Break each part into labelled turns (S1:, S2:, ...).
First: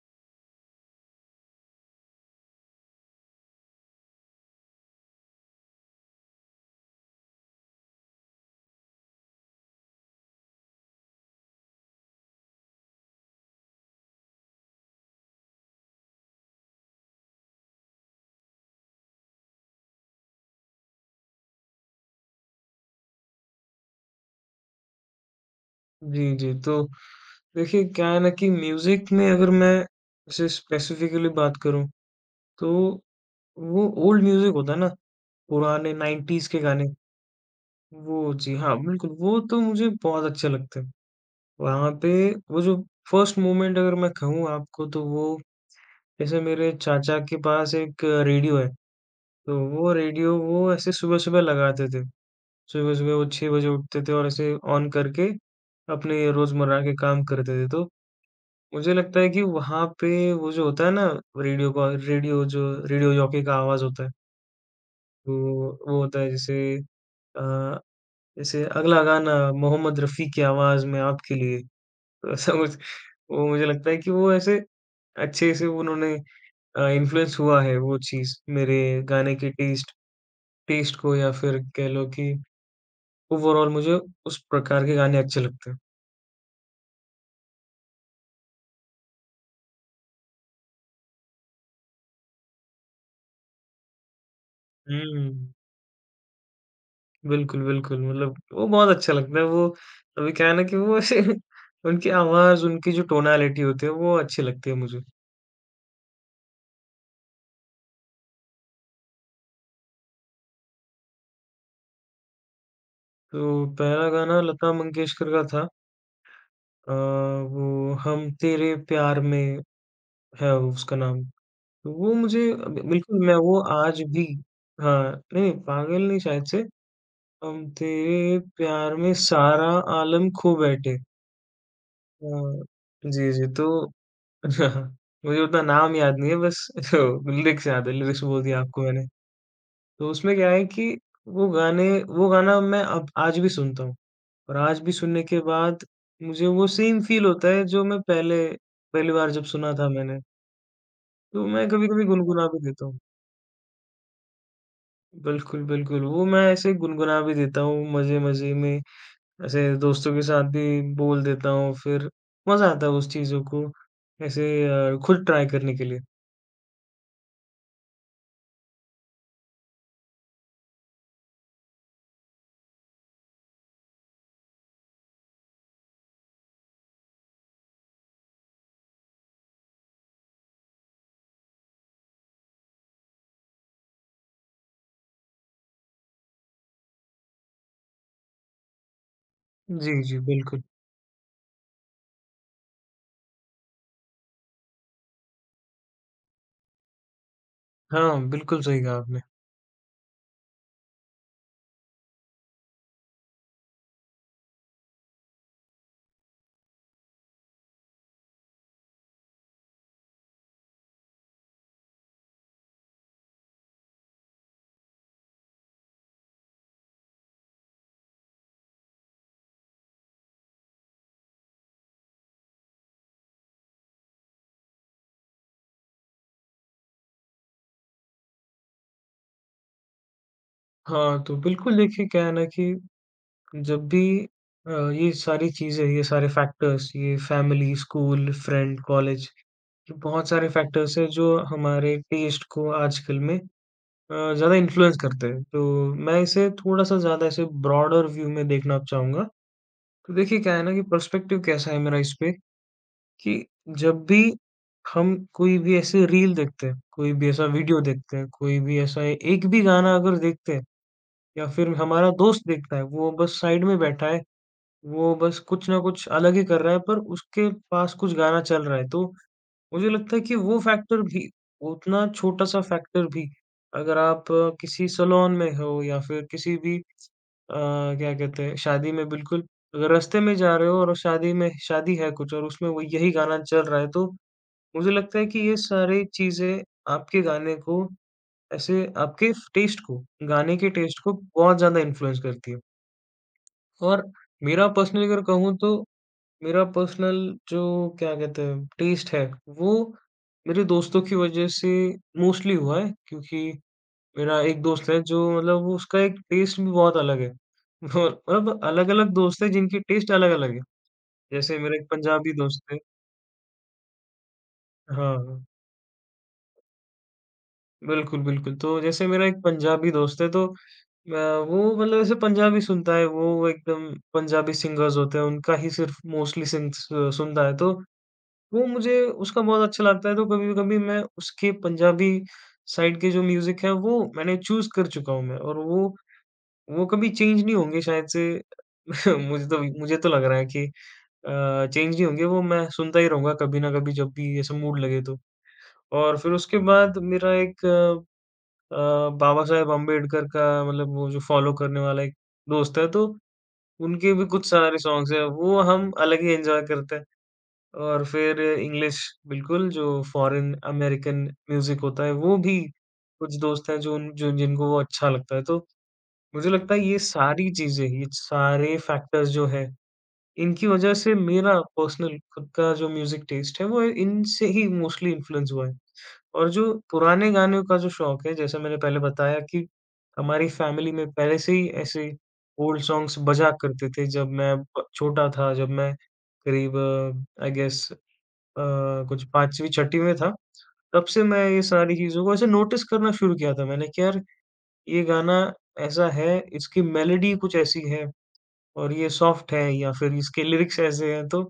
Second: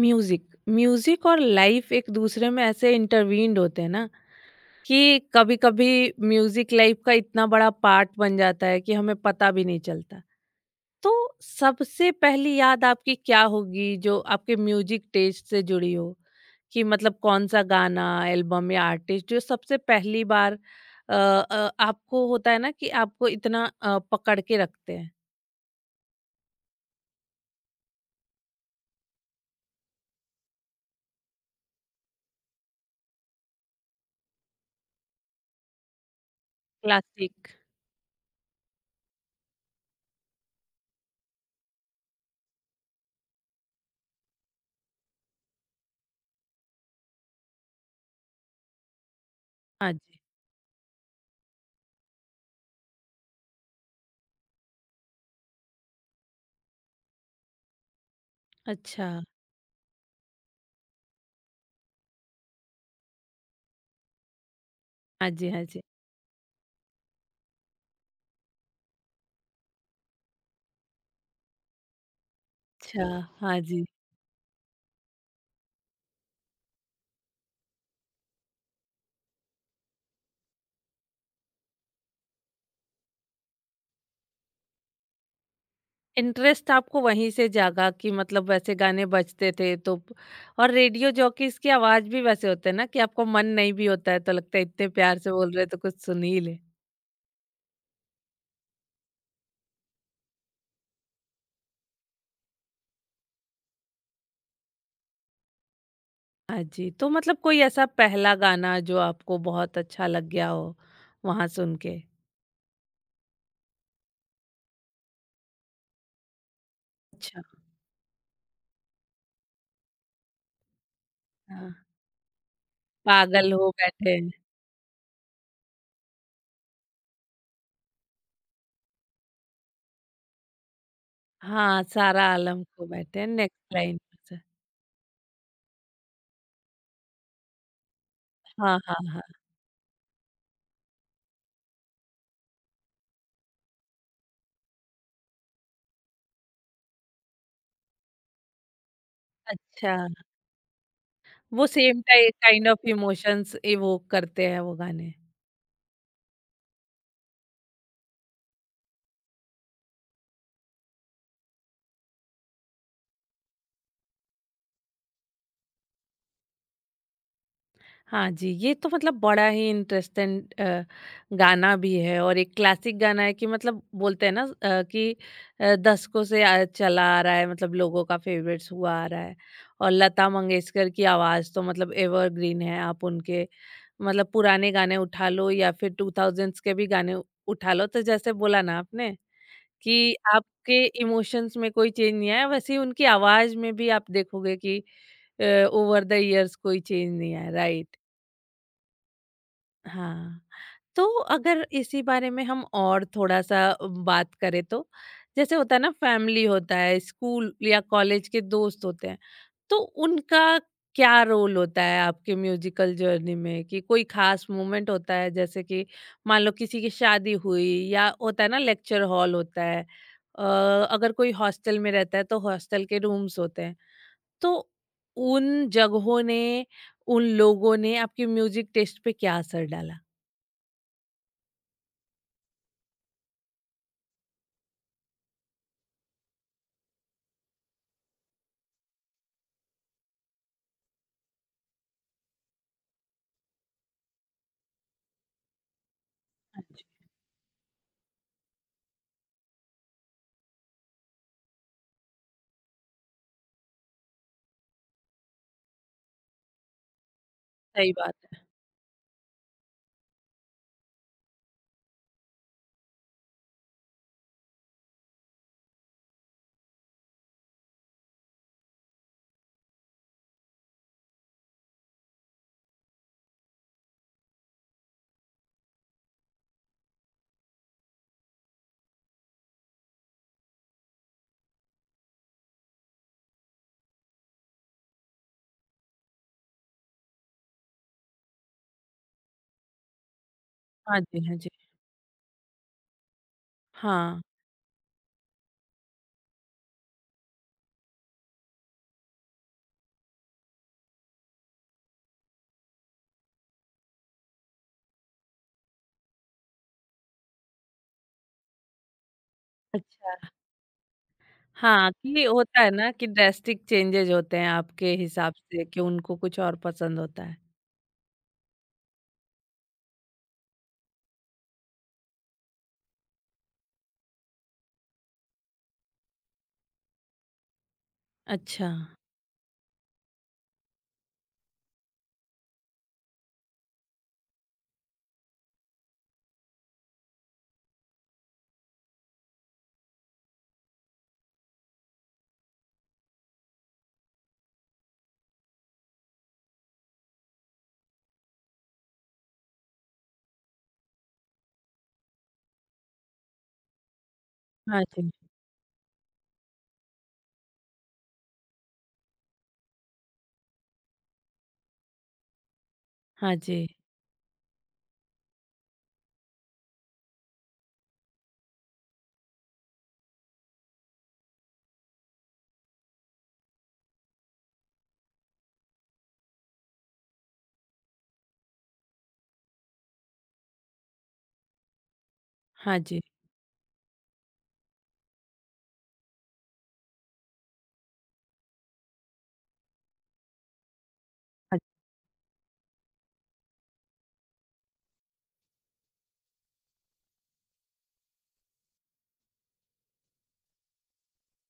S1: Music music और life एक दूसरे में ऐसे इंटरवीन्ड होते हैं ना कि कभी कभी म्यूजिक लाइफ का इतना बड़ा पार्ट बन जाता है कि हमें पता भी नहीं चलता। तो सबसे पहली याद आपकी क्या होगी जो आपके म्यूजिक टेस्ट से जुड़ी हो, कि मतलब कौन सा गाना, एल्बम या आर्टिस्ट जो सबसे पहली बार आपको होता है ना कि आपको इतना पकड़ के रखते हैं।
S2: जी, जी। तो देखिए क्या है ना कि म्यूज़िक में अगर मैं जैसे स्पेसिफ़िकली बात करूँ तो वो ओल्ड म्यूज़िक होता है ना, पुराने 90s के गाने,
S1: क्लासिक।
S2: वो जी हाँ, बिल्कुल वो तो मुझे बहुत अच्छे लगते हैं। वहाँ पे वो जो फर्स्ट मोमेंट अगर मैं कहूँ आपको तो वो जैसे मेरे चाचा के पास एक रेडियो है, तो वो
S1: हाँ जी।
S2: रेडियो वो ऐसे सुबह-सुबह लगाते थे। सुबह-सुबह वो 6 बजे उठते थे और ऐसे ऑन करके अपने रोज़मर्रा के काम करते थे। तो मुझे
S1: अच्छा।
S2: लगता है कि वहाँ पे वो जो होता है ना रेडियो का रेडियो जो रेडियो जॉकी का आवाज़ होता है,
S1: हाँ
S2: वो
S1: जी। हाँ जी।
S2: वो होता है जैसे अ, जैसे अगला गाना मोहम्मद रफ़ी की आवाज़ में आपके लिए, तो ऐसा कुछ।
S1: अच्छा।
S2: वो
S1: हाँ
S2: मुझे
S1: जी।
S2: लगता है कि वो ऐसे अच्छे से उन्होंने इन्फ्लुएंस हुआ है वो चीज़ मेरे गाने के टेस्ट टेस्ट को या फिर कह लो कि ओवरॉल मुझे उस प्रकार के गाने अच्छे लगते हैं।
S1: इंटरेस्ट आपको वहीं से जागा कि मतलब वैसे गाने बजते थे, तो और रेडियो जॉकीज की आवाज भी वैसे होते हैं ना कि आपको मन नहीं भी होता है तो लगता है इतने प्यार से
S2: हुँ।
S1: बोल रहे, तो कुछ सुन ही ले।
S2: बिल्कुल, बिल्कुल, मतलब वो बहुत अच्छा लगता है, वो अभी क्या है ना कि वो ऐसे उनकी आवाज़, उनकी जो टोनालिटी होती है, वो अच्छी लगती है मुझे।
S1: हाँ जी, तो मतलब कोई ऐसा पहला गाना जो आपको बहुत अच्छा लग गया हो वहां सुन के।
S2: तो पहला गाना लता मंगेशकर का था। अ,
S1: अच्छा।
S2: वो हम तेरे प्यार में है उसका नाम।
S1: हाँ।
S2: तो वो मुझे अब बिल्कुल मैं
S1: पागल
S2: वो
S1: हो
S2: आज
S1: बैठे
S2: भी।
S1: हैं।
S2: हाँ, नहीं पागल नहीं शायद से, हम तेरे प्यार में सारा आलम खो बैठे।
S1: हाँ, सारा
S2: हाँ,
S1: आलम खो बैठे हैं,
S2: जी, जी,
S1: नेक्स्ट
S2: तो
S1: लाइन।
S2: मुझे उतना नाम याद नहीं है बस लिरिक्स याद है, लिरिक्स बोल दिया
S1: हाँ
S2: आपको
S1: हाँ
S2: मैंने।
S1: हाँ।
S2: तो उसमें क्या है कि वो गाने वो गाना मैं अब आज भी सुनता हूँ और आज भी सुनने के बाद मुझे वो सेम फ़ील होता है जो मैं पहले पहली बार जब सुना था
S1: अच्छा।
S2: मैंने, तो मैं
S1: वो सेम
S2: कभी-कभी गुनगुना भी
S1: काइंड ऑफ
S2: देता हूँ।
S1: इमोशंस इवोक करते हैं वो गाने।
S2: बिल्कुल, बिल्कुल, वो मैं ऐसे गुनगुना भी देता हूँ मज़े-मज़े में, ऐसे दोस्तों के साथ भी बोल देता हूँ फिर मज़ा आता है उस चीज़ों को ऐसे खुद ट्राई करने के लिए।
S1: हाँ जी, ये तो मतलब बड़ा ही इंटरेस्टिंग गाना भी है, और एक क्लासिक गाना है कि मतलब बोलते हैं ना कि दशकों से चला आ रहा है, मतलब लोगों का फेवरेट्स हुआ आ रहा है। और लता मंगेशकर की आवाज़ तो मतलब एवरग्रीन है। आप उनके मतलब पुराने गाने उठा लो या फिर 2000s के भी गाने उठा लो, तो जैसे बोला ना आपने
S2: जी,
S1: कि
S2: जी, बिल्कुल।
S1: आपके इमोशंस में कोई चेंज नहीं आया, वैसे ही उनकी आवाज़ में भी आप देखोगे कि ओवर द इयर्स कोई चेंज नहीं आया, राइट।
S2: हाँ, बिल्कुल सही कहा आपने।
S1: हाँ, तो अगर इसी बारे में हम और थोड़ा-सा बात करें तो, जैसे होता है ना, फैमिली होता है, स्कूल या कॉलेज के दोस्त होते हैं, तो उनका क्या रोल होता है आपके म्यूज़िकल जर्नी में? कि कोई ख़ास मोमेंट होता है, जैसे कि मान लो किसी की शादी हुई, या होता है ना लेक्चर हॉल होता है, अ, अगर कोई हॉस्टल में रहता है तो हॉस्टल के रूम्स होते हैं। तो उन जगहों ने, उन लोगों ने आपके म्यूज़िक टेस्ट पे क्या असर डाला?
S2: हाँ, तो बिल्कुल देखिए क्या है ना कि जब भी ये सारी चीज़ें, ये सारे फैक्टर्स, ये फैमिली, स्कूल, फ्रेंड, कॉलेज, ये बहुत सारे फैक्टर्स हैं जो हमारे टेस्ट को आजकल में ज़्यादा इन्फ्लुएंस करते हैं। तो मैं इसे
S1: हाँ जी,
S2: थोड़ा-सा ज़्यादा ऐसे ब्रॉडर व्यू में देखना चाहूँगा। तो देखिए क्या है ना कि पर्सपेक्टिव कैसा है मेरा इसपे कि जब भी हम कोई भी ऐसी रील देखते हैं, कोई भी ऐसा वीडियो
S1: सही बात
S2: देखते हैं,
S1: है।
S2: कोई भी ऐसा एक भी गाना अगर देखते हैं या फिर हमारा दोस्त देखता है, वो बस साइड में बैठा है, वो बस कुछ ना कुछ अलग ही कर रहा है, पर उसके पास कुछ गाना चल रहा है। तो मुझे लगता है कि वो फैक्टर भी उतना छोटा-सा फैक्टर भी अगर आप किसी सैलून में हो या फिर किसी भी अ, क्या कहते हैं शादी में बिल्कुल अगर रास्ते में जा रहे हो और शादी में शादी है कुछ और उसमें वो यही गाना चल रहा है, तो मुझे लगता है कि ये सारी चीज़ें आपके गाने को ऐसे आपके टेस्ट को, गाने के
S1: हाँ
S2: टेस्ट को
S1: जी, हाँ जी।
S2: बहुत ज़्यादा इन्फ्लुएंस करती है। और
S1: हाँ।
S2: मेरा पर्सनली अगर कहूँ तो मेरा पर्सनल जो क्या कहते हैं टेस्ट है, वो मेरे दोस्तों की वज़ह से मोस्टली हुआ है क्योंकि मेरा एक दोस्त है जो मतलब वो उसका एक टेस्ट भी बहुत अलग है। और मतलब अलग-अलग दोस्त हैं जिनके टेस्ट
S1: अच्छा।
S2: अलग-अलग है। जैसे मेरा एक
S1: हाँ, कि
S2: पंजाबी
S1: होता है
S2: दोस्त है।
S1: ना कि ड्रास्टिक चेंजेज़ होते हैं आपके हिसाब
S2: हाँ,
S1: से, कि उनको कुछ और पसंद होता है।
S2: बिल्कुल, बिल्कुल। तो जैसे मेरा एक पंजाबी दोस्त है तो वो मतलब ऐसे पंजाबी सुनता है, वो एकदम पंजाबी सिंगर्स होते हैं उनका ही सिर्फ़ मोस्टली सिंग स सुनता है तो वो
S1: अच्छा।
S2: मुझे उसका बहुत अच्छा लगता है, तो कभी-कभी मैं उसके पंजाबी साइड के जो म्यूज़िक है, वो मैंने चूज़ कर चुका हूँ मैं और वो कभी चेंज नहीं होंगे शायद से। मुझे तो लग रहा है कि चेंज नहीं होंगे, वो मैं सुनता ही रहूँगा कभी ना कभी जब भी ऐसा मूड लगे तो। और फिर उसके बाद मेरा एक बाबा साहेब अम्बेडकर का मतलब वो जो फ़ॉलो करने वाला एक दोस्त है, तो उनके भी कुछ सारे
S1: हाँ जी,
S2: सॉन्ग्स हैं, वो हम अलग ही एन्जॉय करते हैं। और फिर इंग्लिश बिल्कुल जो फॉरेन अमेरिकन म्यूज़िक होता है, वो भी
S1: हाँ
S2: कुछ
S1: जी,
S2: दोस्त हैं जो जिनको वो अच्छा लगता है। तो मुझे लगता है ये सारी चीज़ें, ये सारे फैक्टर्स जो हैं, इनकी वज़ह से मेरा पर्सनल खुद का जो म्यूज़िक टेस्ट है, वो इनसे ही मोस्टली इन्फ्लुएंस हुआ है। और जो पुराने गानों का जो शौक है, जैसा मैंने पहले बताया कि हमारी फैमिली में पहले से ही ऐसे
S1: हाँ
S2: ओल्ड
S1: जी।
S2: सॉन्ग्स बजा करते थे, जब मैं ब छोटा था, जब मैं करीब आई गेस अ, कुछ 5वीं-6वीं में था, तब से मैं
S1: हाँ।
S2: ये
S1: जी।
S2: सारी चीज़ों को ऐसे नोटिस करना शुरू किया था मैंने कि यार ये गाना ऐसा है, इसकी मेलोडी कुछ ऐसी है और ये सॉफ्ट है या फिर इसके लिरिक्स ऐसे हैं। तो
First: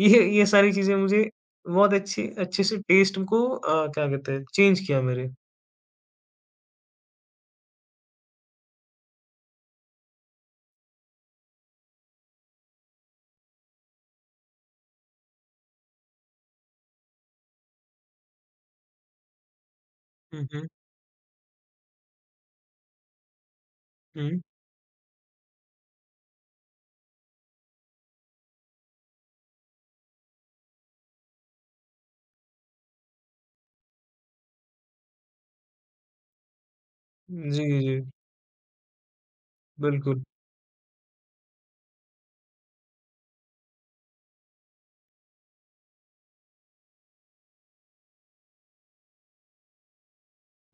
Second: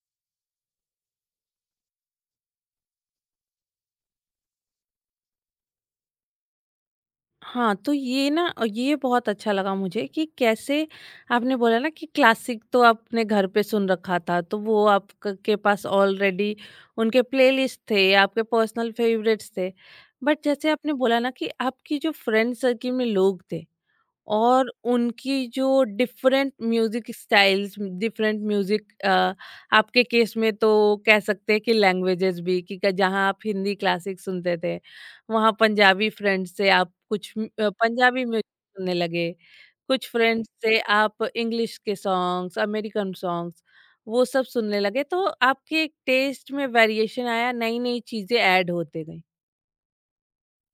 S2: ये सारी चीज़ें मुझे बहुत अच्छी अच्छे से टेस्ट को क्या कहते हैं चेंज किया मेरे।
S1: हाँ, तो ये ना ये बहुत अच्छा लगा मुझे कि कैसे आपने बोला ना कि क्लासिक तो आपने घर पे सुन रखा था, तो वो आपक के पास ऑलरेडी उनके प्लेलिस्ट थे, आपके पर्सनल फ़ेवरेट्स थे। बट
S2: हुँ, हुँ।
S1: जैसे आपने बोला ना कि आपकी जो फ्रेंड सर्किल में लोग थे,
S2: हुँ।
S1: और उनकी जो different music styles, different music, आपके केस में तो कह सकते हैं कि लैंग्वेजेस भी, कि जहाँ आप हिंदी क्लासिक सुनते थे, वहाँ पंजाबी फ्रेंड्स से आप कुछ
S2: जी, जी।
S1: पंजाबी म्यूजिक सुनने लगे, कुछ
S2: बिल्कुल,
S1: फ्रेंड्स से आप इंग्लिश के सॉन्ग्स, अमेरिकन सॉन्ग्स, वो सब सुनने लगे, तो आपके टेस्ट में वेरिएशन आया, नई नई चीजें ऐड होते गई।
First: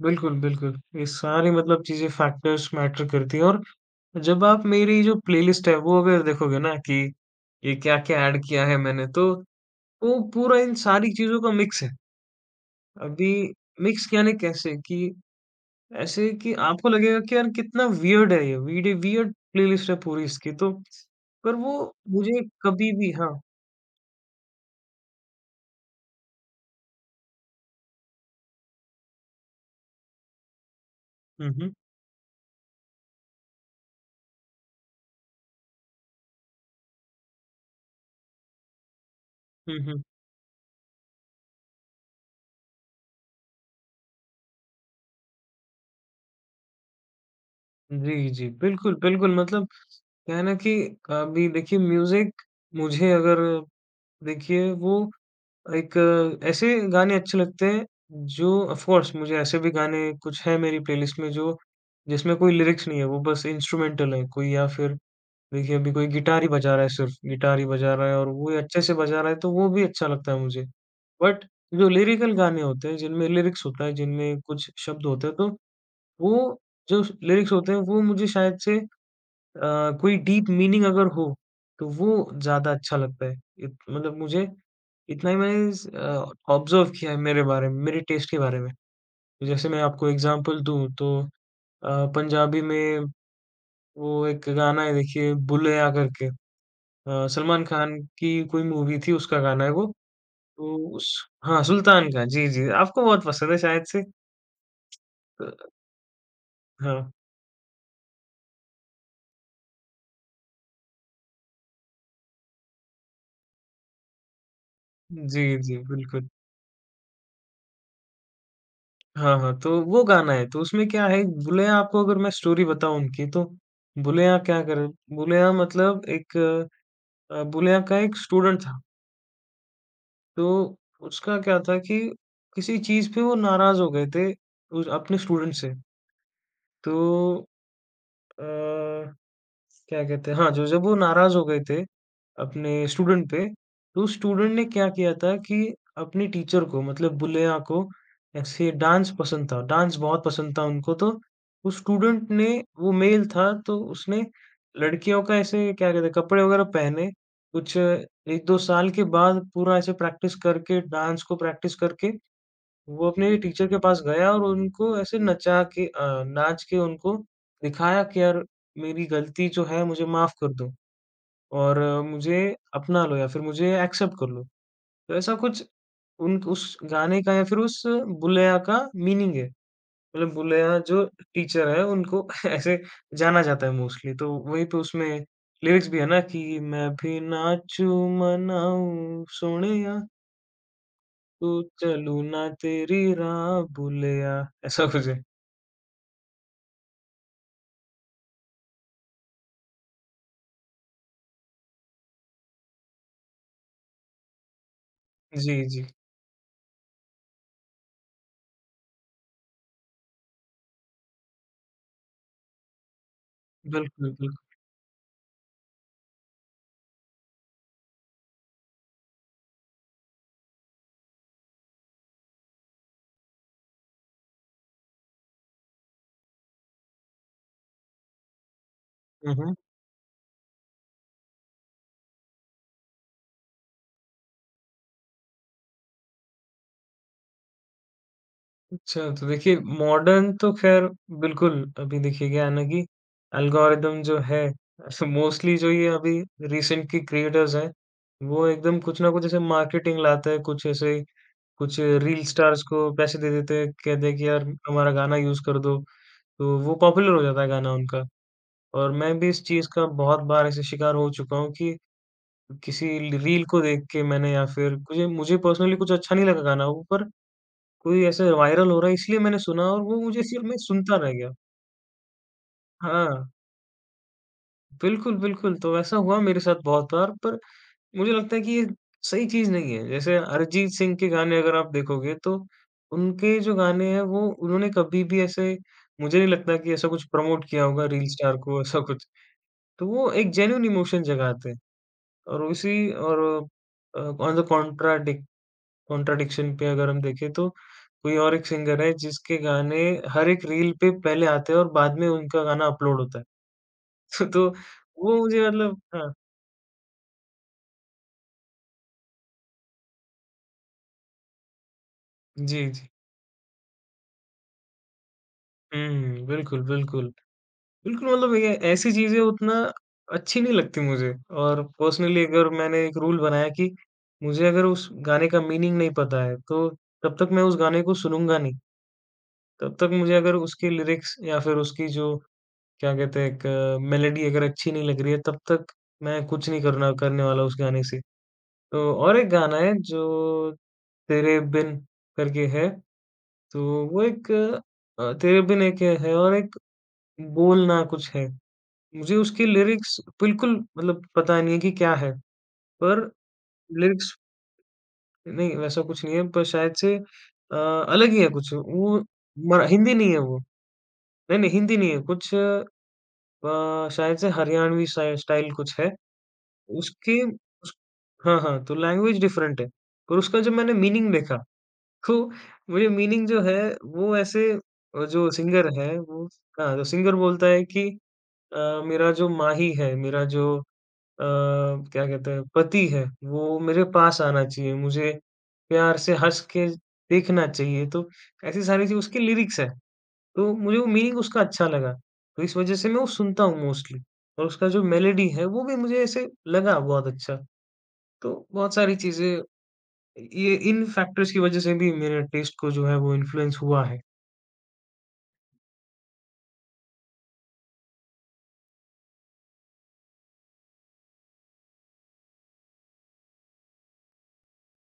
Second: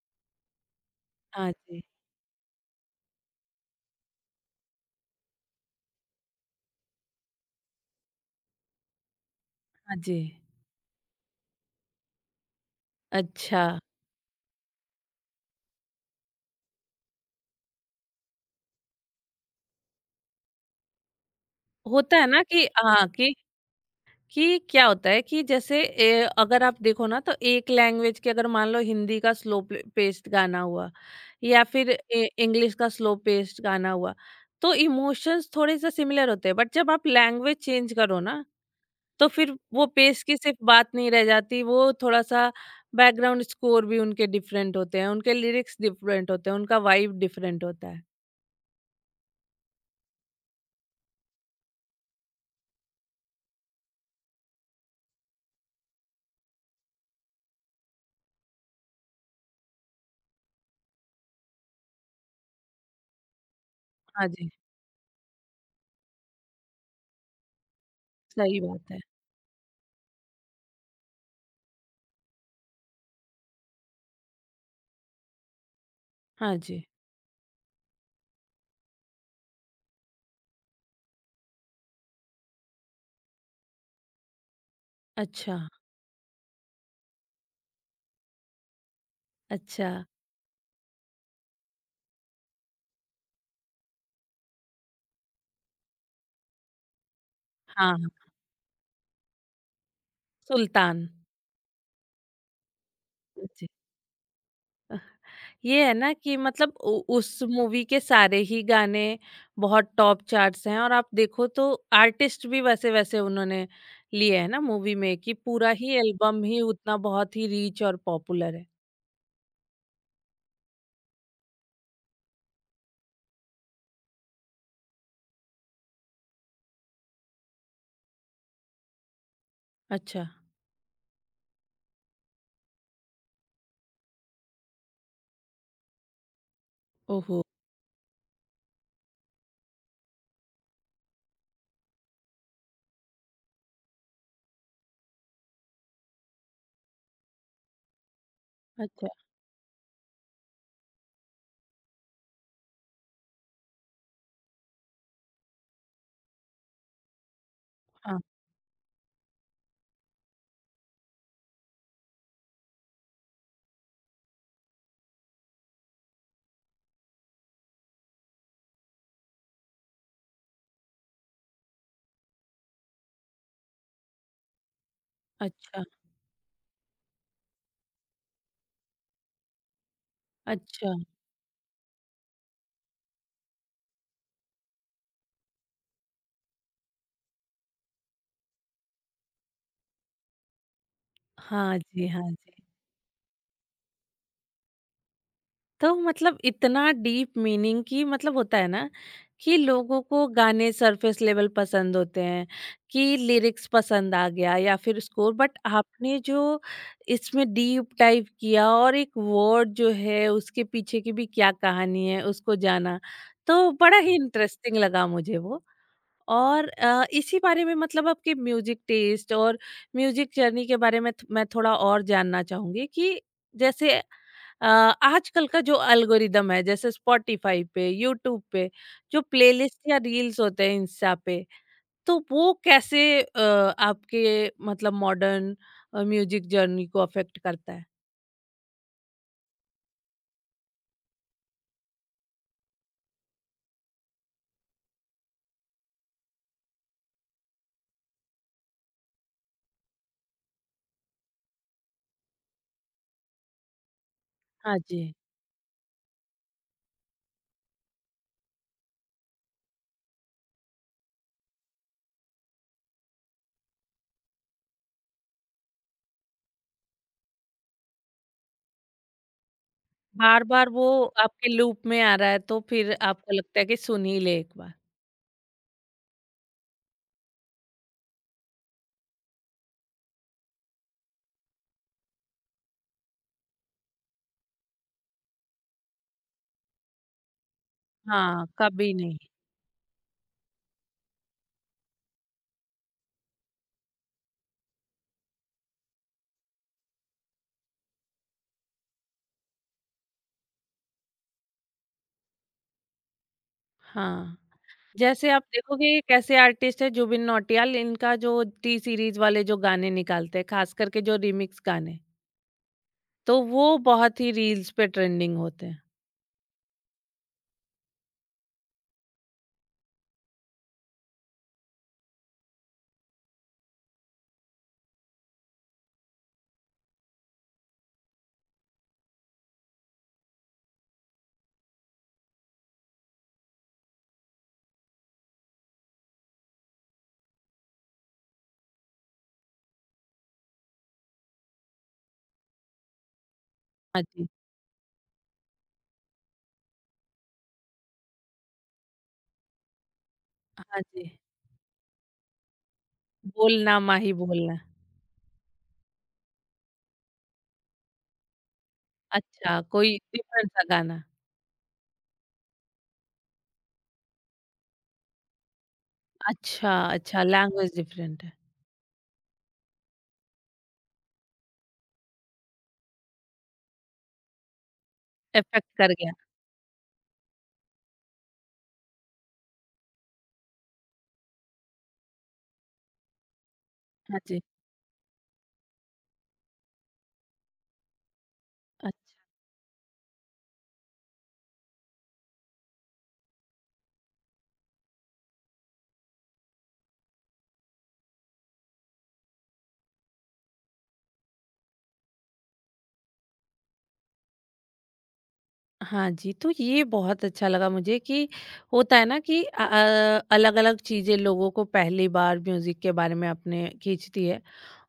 S2: बिल्कुल, बिल्कुल। ये सारी
S1: हाँ जी।
S2: मतलब चीज़ें फैक्टर्स मैटर करती हैं और जब आप मेरी जो प्लेलिस्ट है वो अगर देखोगे ना कि ये क्या-क्या ऐड किया है मैंने तो
S1: हाँ जी।
S2: वो पूरा इन सारी चीज़ों का मिक्स है। अभी
S1: अच्छा।
S2: मिक्स यानी कैसे कि ऐसे कि आपको लगेगा कि यार कितना वियर्ड है ये वीड वियर्ड प्लेलिस्ट है पूरी इसकी तो। पर वो
S1: होता है
S2: मुझे
S1: ना कि,
S2: कभी
S1: हाँ,
S2: भी हाँ।
S1: कि क्या होता है कि जैसे अगर आप देखो ना, तो एक लैंग्वेज के, अगर मान लो हिंदी का स्लो पेस्ट गाना हुआ
S2: हुँ,
S1: या
S2: हुँ।
S1: फिर इंग्लिश का स्लो पेस्ट गाना हुआ, तो इमोशंस थोड़े से सिमिलर होते हैं, बट जब आप लैंग्वेज चेंज करो ना, तो फिर
S2: हुँ,
S1: वो
S2: हुँ।
S1: पेस्ट की सिर्फ बात नहीं रह जाती, वो थोड़ा सा बैकग्राउंड स्कोर भी उनके डिफरेंट होते हैं, उनके लिरिक्स डिफरेंट होते हैं, उनका वाइब डिफरेंट होता है।
S2: जी, जी। बिल्कुल, बिल्कुल, मतलब क्या है ना कि अभी देखिए म्यूज़िक मुझे अगर देखिए वो एक ऐसे गाने अच्छे लगते हैं जो ऑफ कोर्स मुझे ऐसे भी गाने कुछ हैं मेरी प्लेलिस्ट में जो जिसमें कोई लिरिक्स नहीं है, वो बस इंस्ट्रूमेंटल है।
S1: हाँ
S2: कोई
S1: जी।
S2: या फिर देखिए अभी कोई गिटार ही बजा रहा है सिर्फ, गिटार ही बजा रहा है और वो
S1: सही
S2: अच्छे
S1: बात
S2: से
S1: है।
S2: बजा रहा है तो वो भी अच्छा लगता है मुझे। बट जो लिरिकल गाने होते हैं जिनमें लिरिक्स होता है, जिनमें कुछ शब्द होते हैं तो
S1: हाँ
S2: वो
S1: जी।
S2: जो लिरिक्स होते हैं वो मुझे शायद से कोई डीप मीनिंग अगर हो, तो वो ज़्यादा अच्छा लगता है। इत मतलब मुझे इतना ही
S1: अच्छा
S2: मैंने ऑब्ज़र्व किया है मेरे बारे में, मेरे टेस्ट के बारे में। जैसे मैं
S1: अच्छा।
S2: आपको एग्ज़ाम्पल दूँ तो पंजाबी में वो एक गाना है देखिए बुलेया करके। सलमान
S1: हाँ
S2: खान
S1: हाँ,
S2: की कोई मूवी थी उसका गाना है वो। तो
S1: सुल्तान।
S2: उस हाँ, सुल्तान का जी, जी। आपको बहुत पसंद है शायद से। अ,
S1: ये है ना कि, मतलब उ
S2: हाँ।
S1: उस मूवी के सारे ही गाने बहुत टॉप चार्ट्स हैं, और आप देखो तो आर्टिस्ट भी वैसे-वैसे उन्होंने लिए हैं ना मूवी में, कि
S2: जी,
S1: पूरा
S2: जी,
S1: ही
S2: बिल्कुल।
S1: एल्बम ही उतना बहुत ही रीच और पॉपुलर है।
S2: हाँ, हाँ, तो वो गाना है। तो उसमें क्या है बुलेया आपको अगर मैं स्टोरी बताऊँ उनकी तो बुलेया क्या कर बुलेया मतलब एक बुलेया का एक स्टूडेंट था।
S1: अच्छा,
S2: तो उसका क्या था कि किसी चीज़ पे वो नाराज़ हो गए थे उस अपने स्टूडेंट से। तो
S1: ओहो!
S2: अ क्या कहते हैं हाँ, जो जब वो नाराज़ हो गए थे, अपने स्टूडेंट पे, तो उस स्टूडेंट ने क्या किया था कि अपनी टीचर को मतलब बुलेया को ऐसे
S1: अच्छा।
S2: डांस पसंद था, डांस बहुत पसंद था उनको तो उस स्टूडेंट ने वो मेल था तो उसने लड़कियों का ऐसे क्या कहते हैं कपड़े वग़ैरह पहने, कुछ
S1: हाँ।
S2: 1-2 साल के बाद पूरा ऐसे प्रैक्टिस करके डांस को प्रैक्टिस करके वो अपने टीचर के पास गया और उनको ऐसे नचा के नाच के उनको दिखाया कि यार मेरी गलती जो है मुझे माफ़ कर दो और मुझे अपना लो या फिर मुझे एक्सेप्ट कर लो। तो ऐसा कुछ
S1: अच्छा।
S2: उन उस गाने का या फिर उस बुलैया का मीनिंग है। मतलब बुलैया
S1: अच्छा।
S2: जो टीचर है उनको ऐसे जाना जाता है मोस्टली तो वहीं पे उसमें लिरिक्स भी है ना कि मैं भी नाचूँ मनाऊँ सोहणिया तू
S1: हाँ जी,
S2: चलूँ
S1: हाँ
S2: ना
S1: जी।
S2: तेरी राह बुलैया ऐसा कुछ है।
S1: तो मतलब इतना डीप मीनिंग, कि मतलब होता है ना कि लोगों को गाने सरफेस लेवल पसंद होते हैं, कि लिरिक्स पसंद आ गया या फिर स्कोर,
S2: जी,
S1: बट
S2: जी।
S1: आपने जो इसमें डीप टाइप किया, और एक वर्ड जो है उसके पीछे की भी क्या कहानी है उसको जाना, तो बड़ा
S2: बिल्कुल,
S1: ही
S2: बिल्कुल।
S1: इंटरेस्टिंग लगा मुझे वो। और इसी बारे में मतलब आपके म्यूजिक टेस्ट और म्यूजिक जर्नी के बारे में मैं थोड़ा और जानना चाहूंगी कि जैसे आजकल का जो एल्गोरिदम है, जैसे स्पॉटिफाई पे, यूट्यूब पे, जो
S2: हुँ, हुँ।
S1: प्लेलिस्ट या रील्स होते हैं इंस्टा पे, तो वो कैसे आपके मतलब मॉडर्न म्यूजिक जर्नी को अफेक्ट करता है?
S2: अच्छा, तो देखिए मॉडर्न तो ख़ैर बिल्कुल, अभी देखिए क्या है ना कि एल्गोरिदम जो है मोस्टली जो ये अभी रीसेंट के क्रिएटर्स हैं, वो एकदम कुछ ना कुछ ऐसे मार्केटिंग लाते हैं, कुछ ऐसे कुछ रील स्टार्स को पैसे दे देते हैं, कहते हैं कि यार
S1: हाँ
S2: हमारा
S1: जी।
S2: गाना यूज़ कर दो, तो वो पॉपुलर हो जाता है गाना उनका। और मैं भी इस चीज़ का बहुत बार ऐसे शिकार हो चुका हूँ कि किसी रील को देख के मैंने या फिर मुझे मुझे पर्सनली कुछ अच्छा नहीं लगा गाना वो पर कोई ऐसे वायरल हो रहा है इसलिए मैंने सुना और वो मुझे
S1: बार
S2: सिर्फ मैं
S1: बार वो
S2: सुनता रह गया।
S1: आपके लूप में आ रहा है, तो फिर
S2: हाँ,
S1: आपको लगता है कि सुन ही ले एक बार।
S2: बिल्कुल, बिल्कुल तो ऐसा हुआ मेरे साथ बहुत बार पर मुझे लगता है कि ये सही चीज़ नहीं है। जैसे अरिजीत सिंह के गाने अगर आप देखोगे तो उनके जो गाने हैं वो उन्होंने कभी भी ऐसे मुझे नहीं लगता कि ऐसा कुछ प्रमोट किया होगा रील स्टार
S1: हाँ,
S2: को ऐसा
S1: कभी
S2: कुछ।
S1: नहीं।
S2: तो वो एक जेन्युइन इमोशन जगाते हैं और उसी और uh, on the contra contradiction पे अगर हम देखें तो कोई और एक सिंगर है जिसके गाने हर एक रील पे पहले आते हैं और बाद में उनका गाना अपलोड होता है।
S1: हाँ,
S2: तो वो
S1: जैसे आप
S2: मुझे मतलब
S1: देखोगे
S2: हाँ,
S1: कैसे आर्टिस्ट है जुबिन नौटियाल, इनका जो टी सीरीज वाले जो गाने निकालते हैं, खास करके जो रिमिक्स गाने,
S2: जी, जी।
S1: तो वो बहुत ही रील्स पे ट्रेंडिंग होते हैं।
S2: हुँ, बिल्कुल, बिल्कुल। बिल्कुल, मतलब ये ऐसी चीज़ें उतना अच्छी नहीं लगती मुझे और पर्सनली अगर मैंने एक रूल बनाया कि मुझे अगर उस गाने का मीनिंग नहीं पता है, तो तब तक मैं उस गाने को सुनूँगा नहीं। तब तक मुझे अगर उसके लिरिक्स या फिर उसकी जो क्या कहते हैं, एक मेलोडी अगर अच्छी नहीं लग रही है, तब तक मैं कुछ नहीं करना करने वाला उस गाने से। तो और एक गाना है जो तेरे बिन करके है, तो
S1: हाँ
S2: वो
S1: जी।
S2: एक तेरे बिन एक है और एक बोल ना कुछ है। मुझे उसकी लिरिक्स बिल्कुल
S1: हाँ
S2: मतलब
S1: जी।
S2: पता नहीं है कि क्या है, पर
S1: बोलना
S2: लिरिक्स
S1: माही बोलना।
S2: नहीं वैसा कुछ नहीं है, पर शायद से अलग ही है कुछ। वो
S1: अच्छा,
S2: मरा हिंदी
S1: कोई
S2: नहीं है वो।
S1: डिफरेंट सा गाना।
S2: नहीं, नहीं हिंदी नहीं है, कुछ शायद से हरियाणवी स्टाइल कुछ है।
S1: अच्छा
S2: उसके
S1: अच्छा, लैंग्वेज
S2: उस
S1: डिफरेंट है।
S2: हाँ, हाँ, तो लैंग्वेज डिफरेंट है। और उसका जब मैंने मीनिंग देखा, तो मुझे मीनिंग जो है वो ऐसे जो
S1: इफेक्ट
S2: सिंगर है
S1: कर गया।
S2: वो हाँ, तो सिंगर बोलता है कि मेरा जो माही है, मेरा जो अ, क्या कहते हैं पति है, वो मेरे
S1: हाँ
S2: पास
S1: जी।
S2: आना चाहिए, मुझे प्यार से हँस के देखना चाहिए। तो ऐसी सारी चीज़ उसके लिरिक्स हैं, तो मुझे वो मीनिंग उसका अच्छा लगा। तो इस वज़ह से मैं वो सुनता हूँ मोस्टली और उसका जो मेलोडी है वो भी मुझे ऐसे लगा बहुत अच्छा। तो बहुत सारी चीज़ें ये इन फैक्टर्स की वज़ह से भी मेरे टेस्ट को जो है वो इन्फ्लुएंस हुआ है।
S1: हाँ जी, तो ये बहुत अच्छा लगा मुझे कि होता है ना कि अलग-अलग चीज़ें लोगों को पहली बार म्यूज़िक के बारे में आपने खींचती है,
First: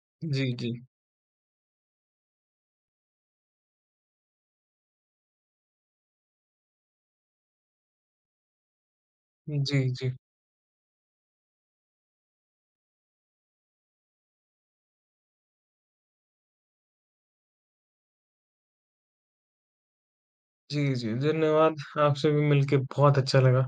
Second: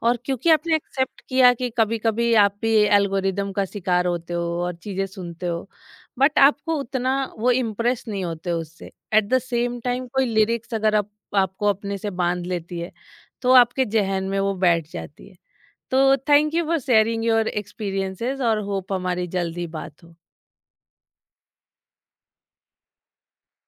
S1: और क्योंकि
S2: जी, जी।
S1: आपने एक्सेप्ट किया कि कभी-कभी आप भी एल्गोरिदम का शिकार होते हो और चीज़ें सुनते हो, बट आपको उतना वो इम्प्रेस नहीं होते उससे। एट द
S2: जी,
S1: सेम टाइम
S2: जी।
S1: कोई लिरिक्स अगर आप आपको अपने से बाँध लेती है, तो आपके ज़हन में वो बैठ जाती है। तो thank you for sharing your experiences, और होप हमारी जल्द ही बात हो।
S2: जी, जी। धन्यवाद। आपसे भी मिलके बहुत अच्छा लगा।